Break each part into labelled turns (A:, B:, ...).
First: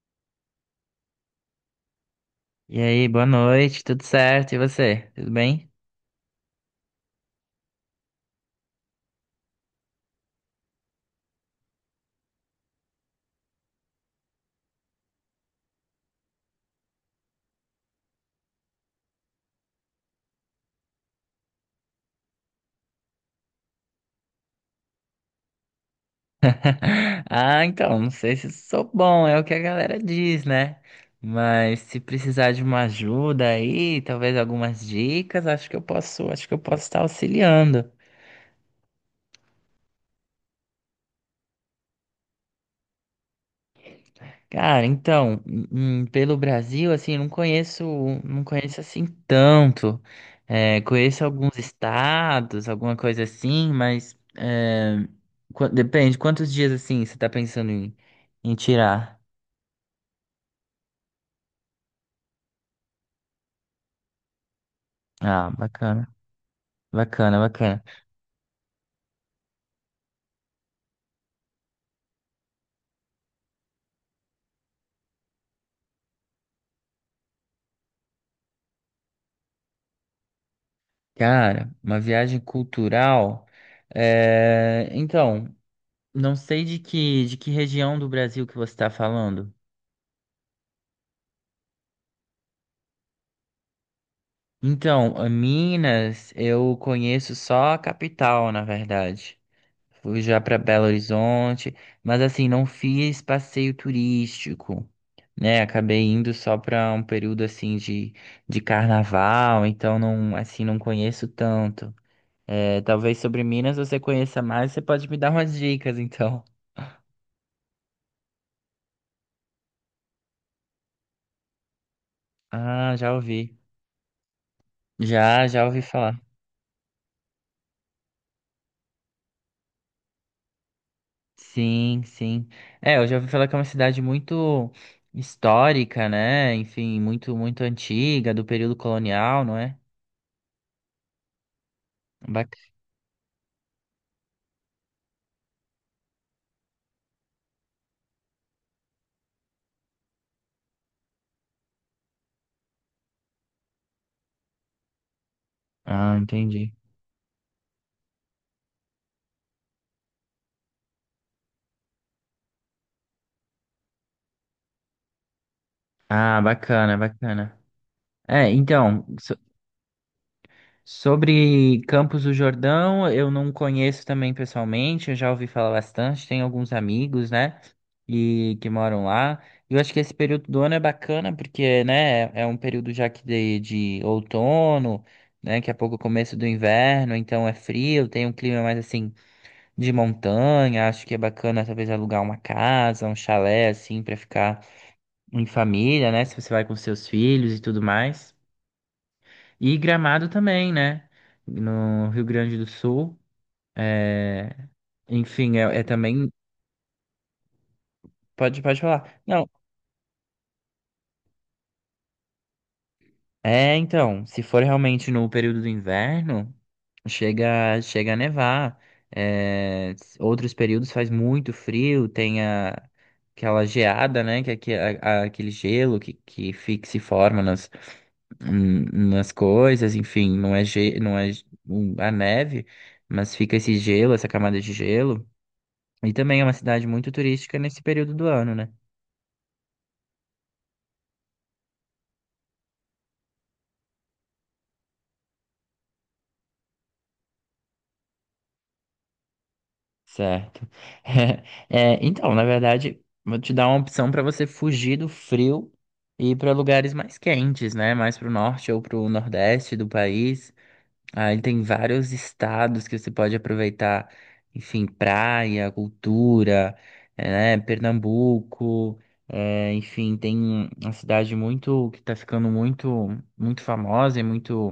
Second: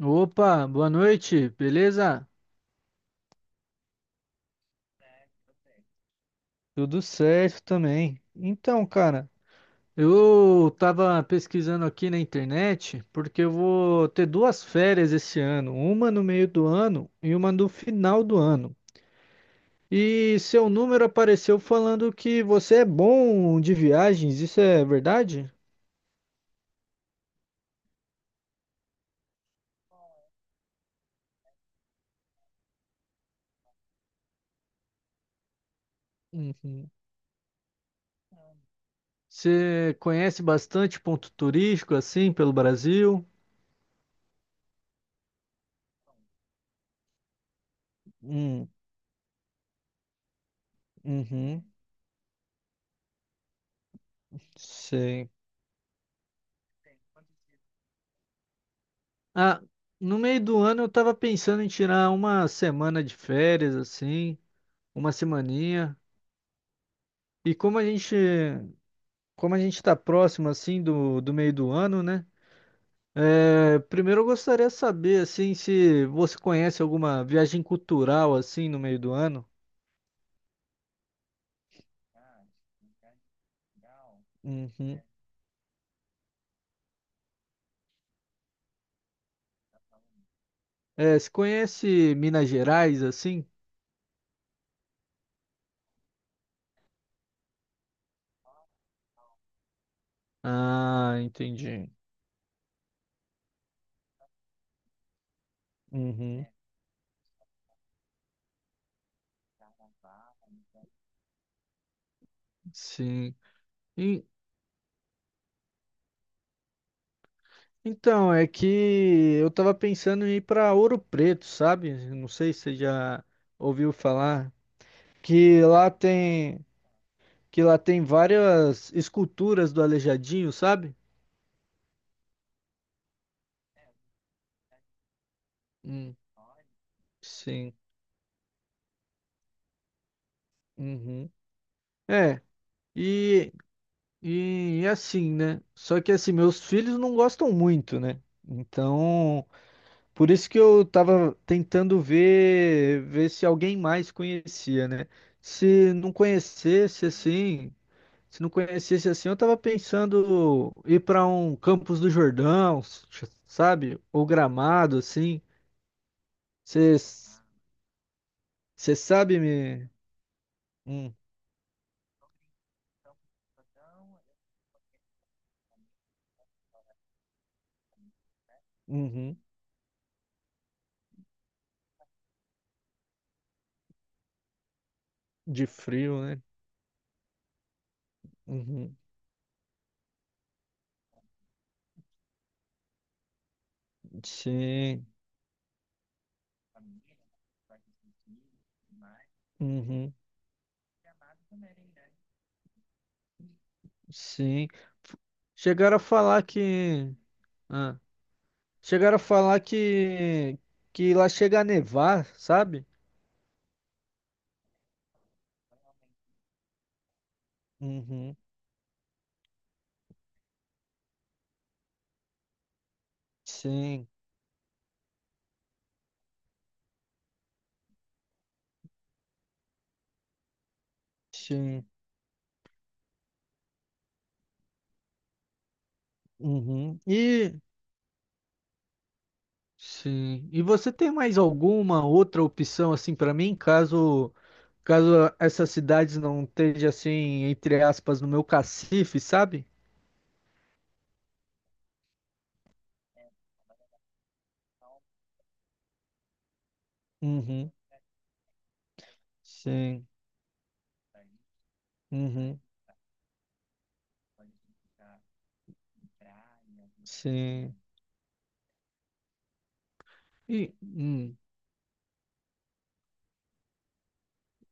A: Opa, boa noite, beleza?
B: E aí, boa noite, tudo certo? E você? Tudo bem?
A: Tudo certo também. Então, cara, eu tava pesquisando aqui na internet porque eu vou ter duas férias esse ano, uma no meio do ano e uma no final do ano. E seu número apareceu falando que você é bom de viagens, isso é verdade?
B: Ah, então, não sei se sou bom, é o que a galera diz, né? Mas se precisar de uma ajuda aí, talvez algumas dicas, acho que eu posso
A: Uhum.
B: estar auxiliando.
A: Você conhece bastante ponto turístico assim pelo Brasil?
B: Cara, então, pelo Brasil, assim, não conheço, não
A: Hum.
B: conheço assim tanto. É, conheço alguns
A: Uhum.
B: estados, alguma coisa assim, mas é,
A: Sei.
B: depende, quantos dias assim você tá pensando em tirar?
A: Ah, no meio do ano eu tava pensando em tirar uma semana de férias, assim, uma
B: Ah,
A: semaninha.
B: bacana, bacana,
A: E
B: bacana.
A: como a gente tá próximo, assim, do meio do ano, né? É, primeiro eu gostaria de saber, assim, se você conhece alguma viagem cultural, assim, no meio do ano.
B: Cara, uma viagem cultural. É,
A: Uhum.
B: então, não sei de que região do Brasil que você está falando.
A: É, se conhece Minas Gerais, assim?
B: Então, a Minas, eu conheço só a capital, na verdade. Fui já para Belo
A: Ah,
B: Horizonte,
A: entendi.
B: mas assim, não fiz passeio turístico, né? Acabei indo
A: Uhum.
B: só para um período de carnaval, então não, assim, não conheço tanto. É, talvez
A: Sim.
B: sobre Minas você
A: E-
B: conheça mais, você pode me dar umas dicas, então.
A: Então, é que eu tava pensando em ir pra Ouro Preto, sabe? Não sei se você
B: Ah, já
A: já
B: ouvi.
A: ouviu falar
B: Já,
A: que
B: já ouvi
A: lá
B: falar.
A: tem que lá tem várias esculturas do Aleijadinho, sabe?
B: Sim, sim. É, eu já ouvi falar que é uma cidade muito histórica,
A: Hum,
B: né? Enfim, muito, muito
A: sim.
B: antiga, do período colonial, não é?
A: Uhum. É.
B: Bac-
A: E, e assim, né? Só que assim, meus filhos não gostam muito, né? Então, por isso que eu tava tentando ver se alguém mais conhecia, né? Se não
B: Ah, entendi.
A: conhecesse assim, Se não conhecesse assim, eu tava pensando ir pra um Campos do Jordão, sabe? Ou Gramado, assim.
B: Ah, bacana,
A: Você
B: bacana. É, então,
A: sabe me. Hum,
B: sobre Campos do Jordão, eu não conheço também pessoalmente, eu já ouvi falar bastante, tenho alguns amigos, né, e que moram
A: uhum.
B: lá. E eu acho que esse período do ano é bacana porque, né, é um período já de outono, né,
A: De
B: daqui a pouco é o
A: frio,
B: começo
A: né?
B: do inverno, então é frio, tem um clima mais
A: Uhum.
B: assim de montanha, acho que é bacana talvez alugar uma casa, um chalé assim para ficar
A: Sim.
B: em família, né, se você vai com seus filhos e tudo mais. E
A: Uhum.
B: Gramado também, né? No Rio Grande do Sul. É,
A: Sim. F-
B: enfim, é, é
A: Chegaram a
B: também.
A: falar que. Ah,
B: Pode
A: chegaram a
B: falar. Não.
A: falar que. Que lá chega a nevar, sabe?
B: É, então, se for realmente no período do inverno, chega a
A: Uhum.
B: nevar. É, outros períodos faz muito frio, tem aquela
A: Sim.
B: geada, né? Que, aquele gelo que fica, se forma nas, hum, nas coisas, enfim, não é, não é
A: Sim.
B: a neve, mas fica esse gelo, essa camada de gelo. E também é uma cidade
A: Uhum.
B: muito turística
A: E.
B: nesse período do ano, né?
A: Sim. E você tem mais alguma outra opção assim para mim, caso caso essas cidades não estejam assim, entre aspas, no meu cacife, sabe?
B: Certo. É, então, na verdade, vou te dar uma opção para você fugir do frio e ir para lugares mais
A: Uhum.
B: quentes, né? Mais para o norte ou para o nordeste do
A: Sim.
B: país. Aí tem vários
A: Uhum.
B: estados que você pode aproveitar, enfim, praia, cultura, é, né?
A: Sim.
B: Pernambuco, é, enfim, tem
A: E
B: uma cidade muito que está ficando muito, muito famosa e muito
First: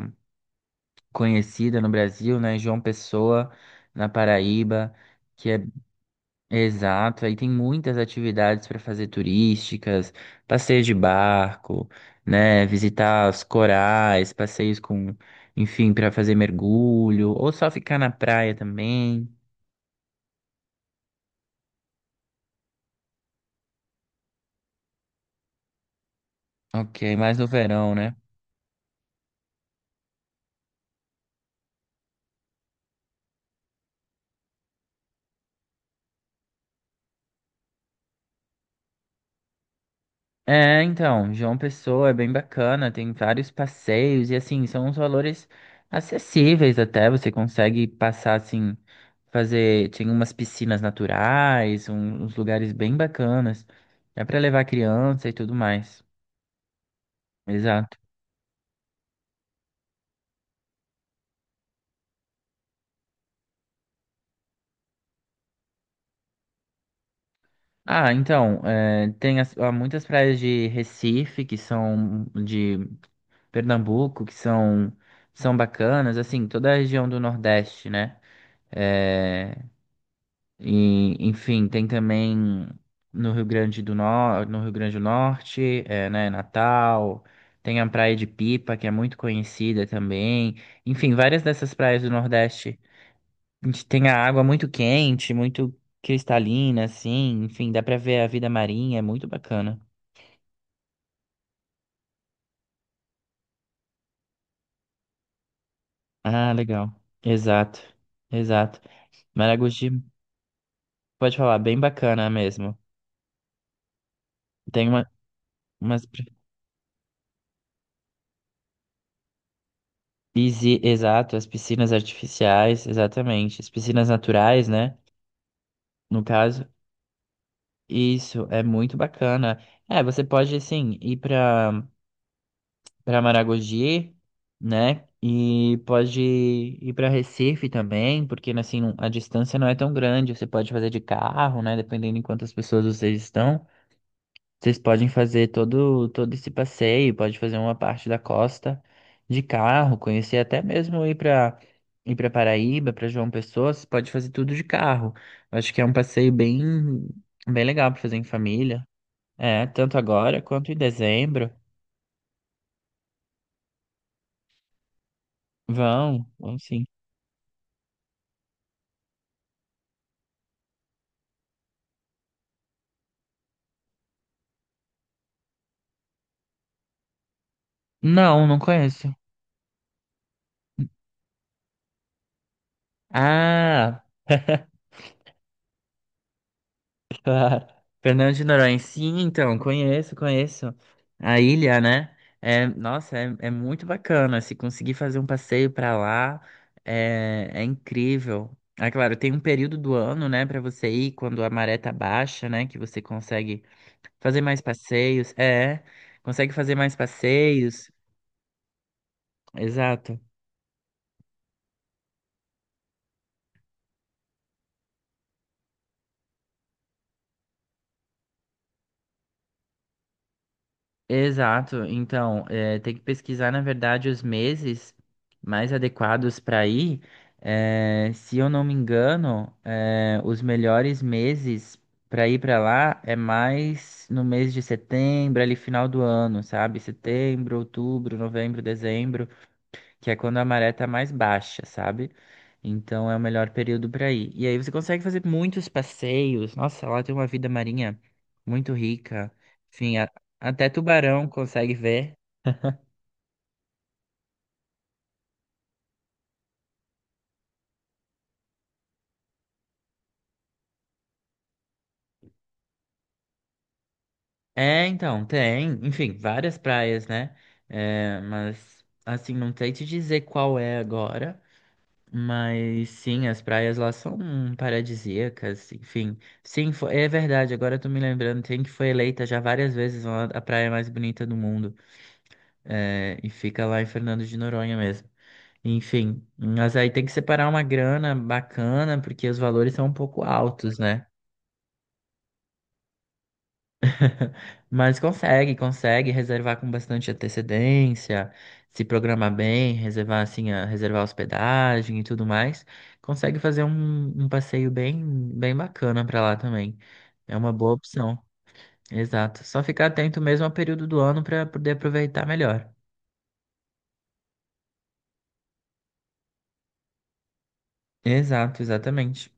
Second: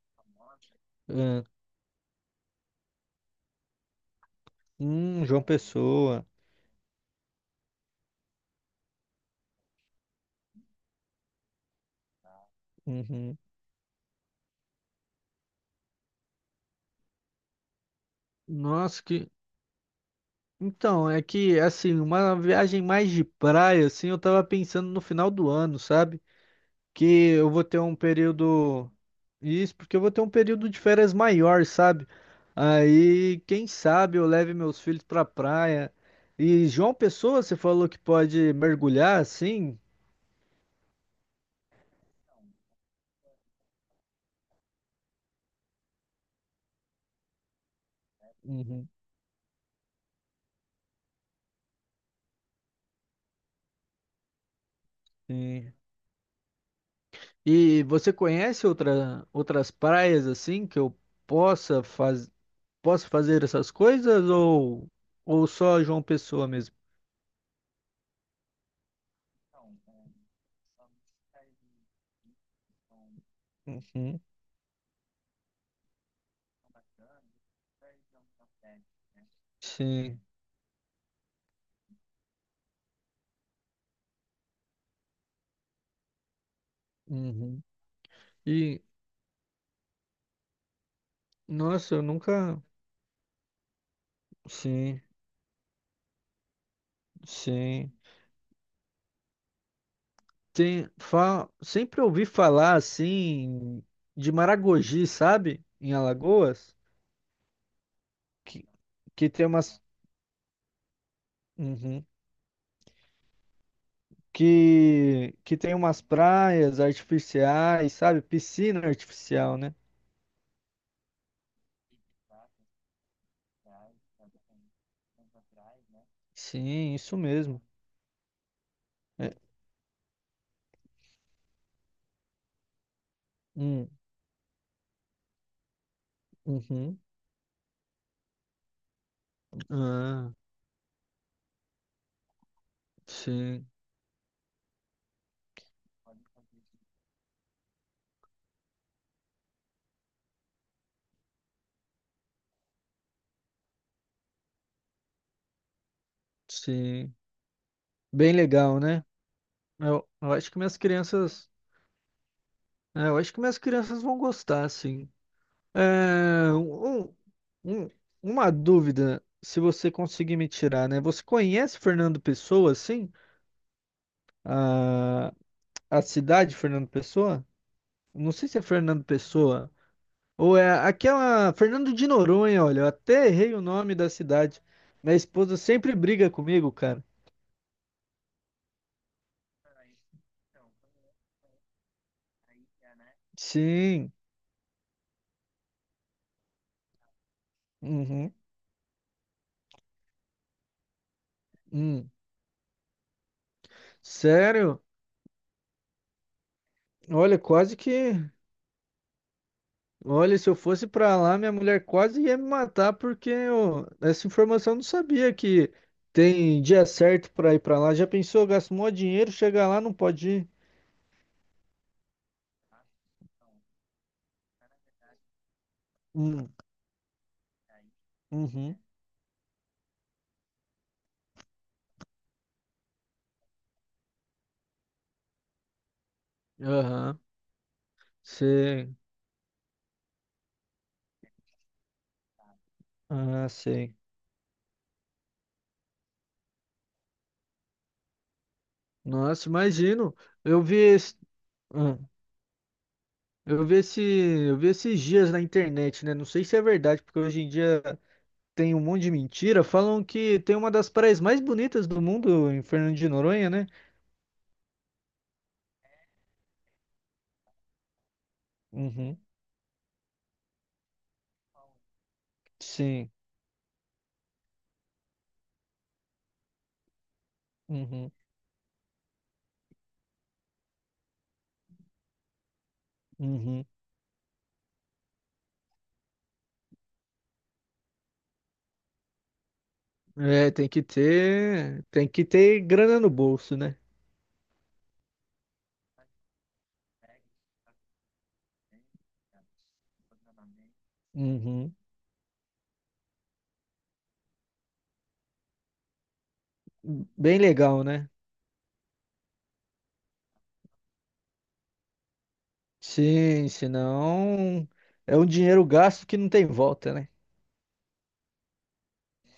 A: é,
B: conhecida no Brasil, né? João Pessoa, na Paraíba,
A: João
B: que é
A: Pessoa.
B: exato. Aí tem muitas atividades para fazer turísticas, passeios de barco, né? Visitar
A: Uhum.
B: os corais, passeios com, enfim, para fazer mergulho, ou só ficar na praia
A: Nossa,
B: também.
A: que então, é que assim, uma viagem mais de praia assim, eu tava pensando no final do ano, sabe?
B: Ok,
A: Que
B: mais no
A: eu vou ter
B: verão,
A: um
B: né?
A: período. Isso, porque eu vou ter um período de férias maior, sabe? Aí, quem sabe eu leve meus filhos pra praia. E João Pessoa, você falou que pode mergulhar assim?
B: É, então, João Pessoa é bem bacana, tem vários passeios e assim, são uns valores acessíveis até, você consegue passar assim,
A: Uhum.
B: fazer, tem umas piscinas naturais, uns lugares bem bacanas. É pra levar criança e tudo
A: Sim.
B: mais.
A: E
B: Exato.
A: você conhece outras praias assim que eu possa, faz, possa fazer essas coisas ou só João Pessoa mesmo?
B: Ah, então, é, tem há muitas praias de Recife, que são de
A: Uhum.
B: Pernambuco, são bacanas, assim, toda a região do Nordeste, né? É,
A: Sim.
B: e, enfim, tem também no Rio Grande do Norte, no Rio Grande do Norte, é, né, Natal,
A: Uhum.
B: tem a Praia de Pipa,
A: E,
B: que é muito conhecida também. Enfim, várias dessas
A: nossa,
B: praias
A: eu
B: do
A: nunca.
B: Nordeste, a gente tem a água muito
A: Sim,
B: quente, muito cristalina, assim, enfim, dá
A: sim.
B: pra ver a vida marinha, é muito bacana.
A: Tem, sempre ouvi falar assim de Maragogi, sabe? Em
B: Ah,
A: Alagoas,
B: legal. Exato,
A: que,
B: exato.
A: que tem umas
B: Maragogi, pode falar, bem
A: Uhum.
B: bacana mesmo. Tem uma,
A: Que tem umas
B: umas.
A: praias artificiais, sabe? Piscina artificial, né?
B: Pisci- Exato, as piscinas artificiais, exatamente. As piscinas naturais, né? No caso,
A: Sim, isso mesmo.
B: isso é muito
A: É,
B: bacana. É, você pode, assim, ir para para
A: hum,
B: Maragogi, né? E pode ir
A: uhum.
B: para Recife também, porque, assim, a distância não é tão
A: Ah,
B: grande. Você pode fazer de carro, né? Dependendo de quantas pessoas vocês estão.
A: sim,
B: Vocês podem fazer todo esse passeio, pode fazer uma parte da costa de carro, conhecer até mesmo ir para Paraíba, para João Pessoa, vocês podem fazer tudo de carro. Eu acho que é um passeio
A: sim.
B: bem legal para fazer em
A: Bem legal,
B: família.
A: né?
B: É, tanto
A: Eu
B: agora
A: acho que
B: quanto em
A: minhas crianças,
B: dezembro.
A: é, eu acho que minhas crianças vão gostar, sim.
B: Vão,
A: Ah,
B: vão sim.
A: um- uma dúvida, se você conseguir me tirar, né? Você conhece Fernando Pessoa, sim? A, a cidade Fernando Pessoa? Não
B: Não,
A: sei se
B: não
A: é Fernando
B: conheço.
A: Pessoa ou é aquela Fernando de Noronha, olha, eu até errei o nome
B: Ah,
A: da cidade. Minha esposa sempre briga comigo, cara.
B: claro. Fernando de Noronha. Sim, então, conheço, conheço. A ilha, né? É, nossa, é, é muito
A: Sim.
B: bacana. Se conseguir fazer um passeio pra lá, é, é
A: Uhum.
B: incrível. Ah, claro, tem um período do ano, né, pra você ir quando a maré tá
A: Hum.
B: baixa, né, que você consegue fazer mais
A: Sério?
B: passeios. É, consegue fazer mais
A: Olha, quase
B: passeios.
A: que.
B: Exato.
A: Olha, se eu fosse pra lá, minha mulher quase ia me matar porque eu, essa informação eu não sabia que tem dia certo pra ir pra lá. Já pensou, gasta mó dinheiro, chega lá, não pode ir.
B: Exato. Então, tem que pesquisar, na verdade, os meses mais adequados
A: Hum,
B: para ir. Se eu não me
A: Uhum.
B: engano, os melhores meses para ir para lá é mais no mês de setembro, ali final do ano, sabe?
A: Aham.
B: Setembro, outubro, novembro,
A: Sei.
B: dezembro que é quando a maré tá mais baixa, sabe? Então é o
A: Ah,
B: melhor período
A: sei.
B: para ir. E aí você consegue fazer muitos passeios. Nossa, lá tem uma vida marinha muito rica.
A: Nossa,
B: Enfim,
A: imagino. Eu
B: até
A: vi esse,
B: tubarão consegue
A: ah,
B: ver.
A: eu vi esses dias na internet, né? Não sei se é verdade, porque hoje em dia tem um monte de mentira. Falam que tem uma das praias mais bonitas do mundo em Fernando de Noronha, né?
B: É, então, tem, enfim, várias praias, né? É, mas
A: Uhum.
B: assim, não sei te dizer qual é agora. Mas
A: Sim.
B: sim, as praias lá são paradisíacas, enfim. Sim, é verdade, agora eu tô me
A: Uhum.
B: lembrando, tem que foi eleita já várias vezes a praia mais bonita do mundo. É, e
A: Uhum.
B: fica lá em Fernando de Noronha mesmo. Enfim, mas aí tem que separar uma grana bacana, porque os valores são um pouco
A: É,
B: altos, né?
A: tem que ter grana no bolso, né?
B: Mas consegue reservar com bastante antecedência, se programar bem, reservar assim, reservar
A: Uhum.
B: hospedagem e tudo mais. Consegue fazer um passeio bem bacana pra lá também. É
A: Bem
B: uma boa
A: legal, né?
B: opção. Exato. Só ficar atento mesmo ao período do ano pra poder aproveitar melhor.
A: Sim, senão é um dinheiro gasto que não tem volta, né?
B: Exato, exatamente.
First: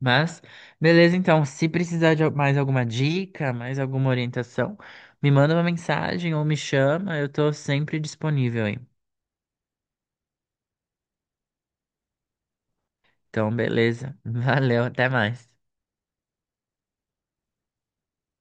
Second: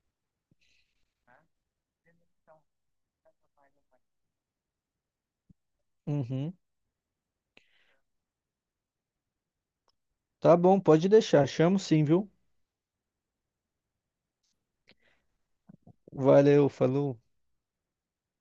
B: Mas, beleza, então, se precisar de mais alguma dica, mais alguma orientação, me manda uma mensagem ou
A: Uhum.
B: me chama, eu tô sempre disponível aí.
A: Tá bom, pode deixar. Chamo sim, viu?
B: Então, beleza. Valeu, até mais.
A: Valeu, falou.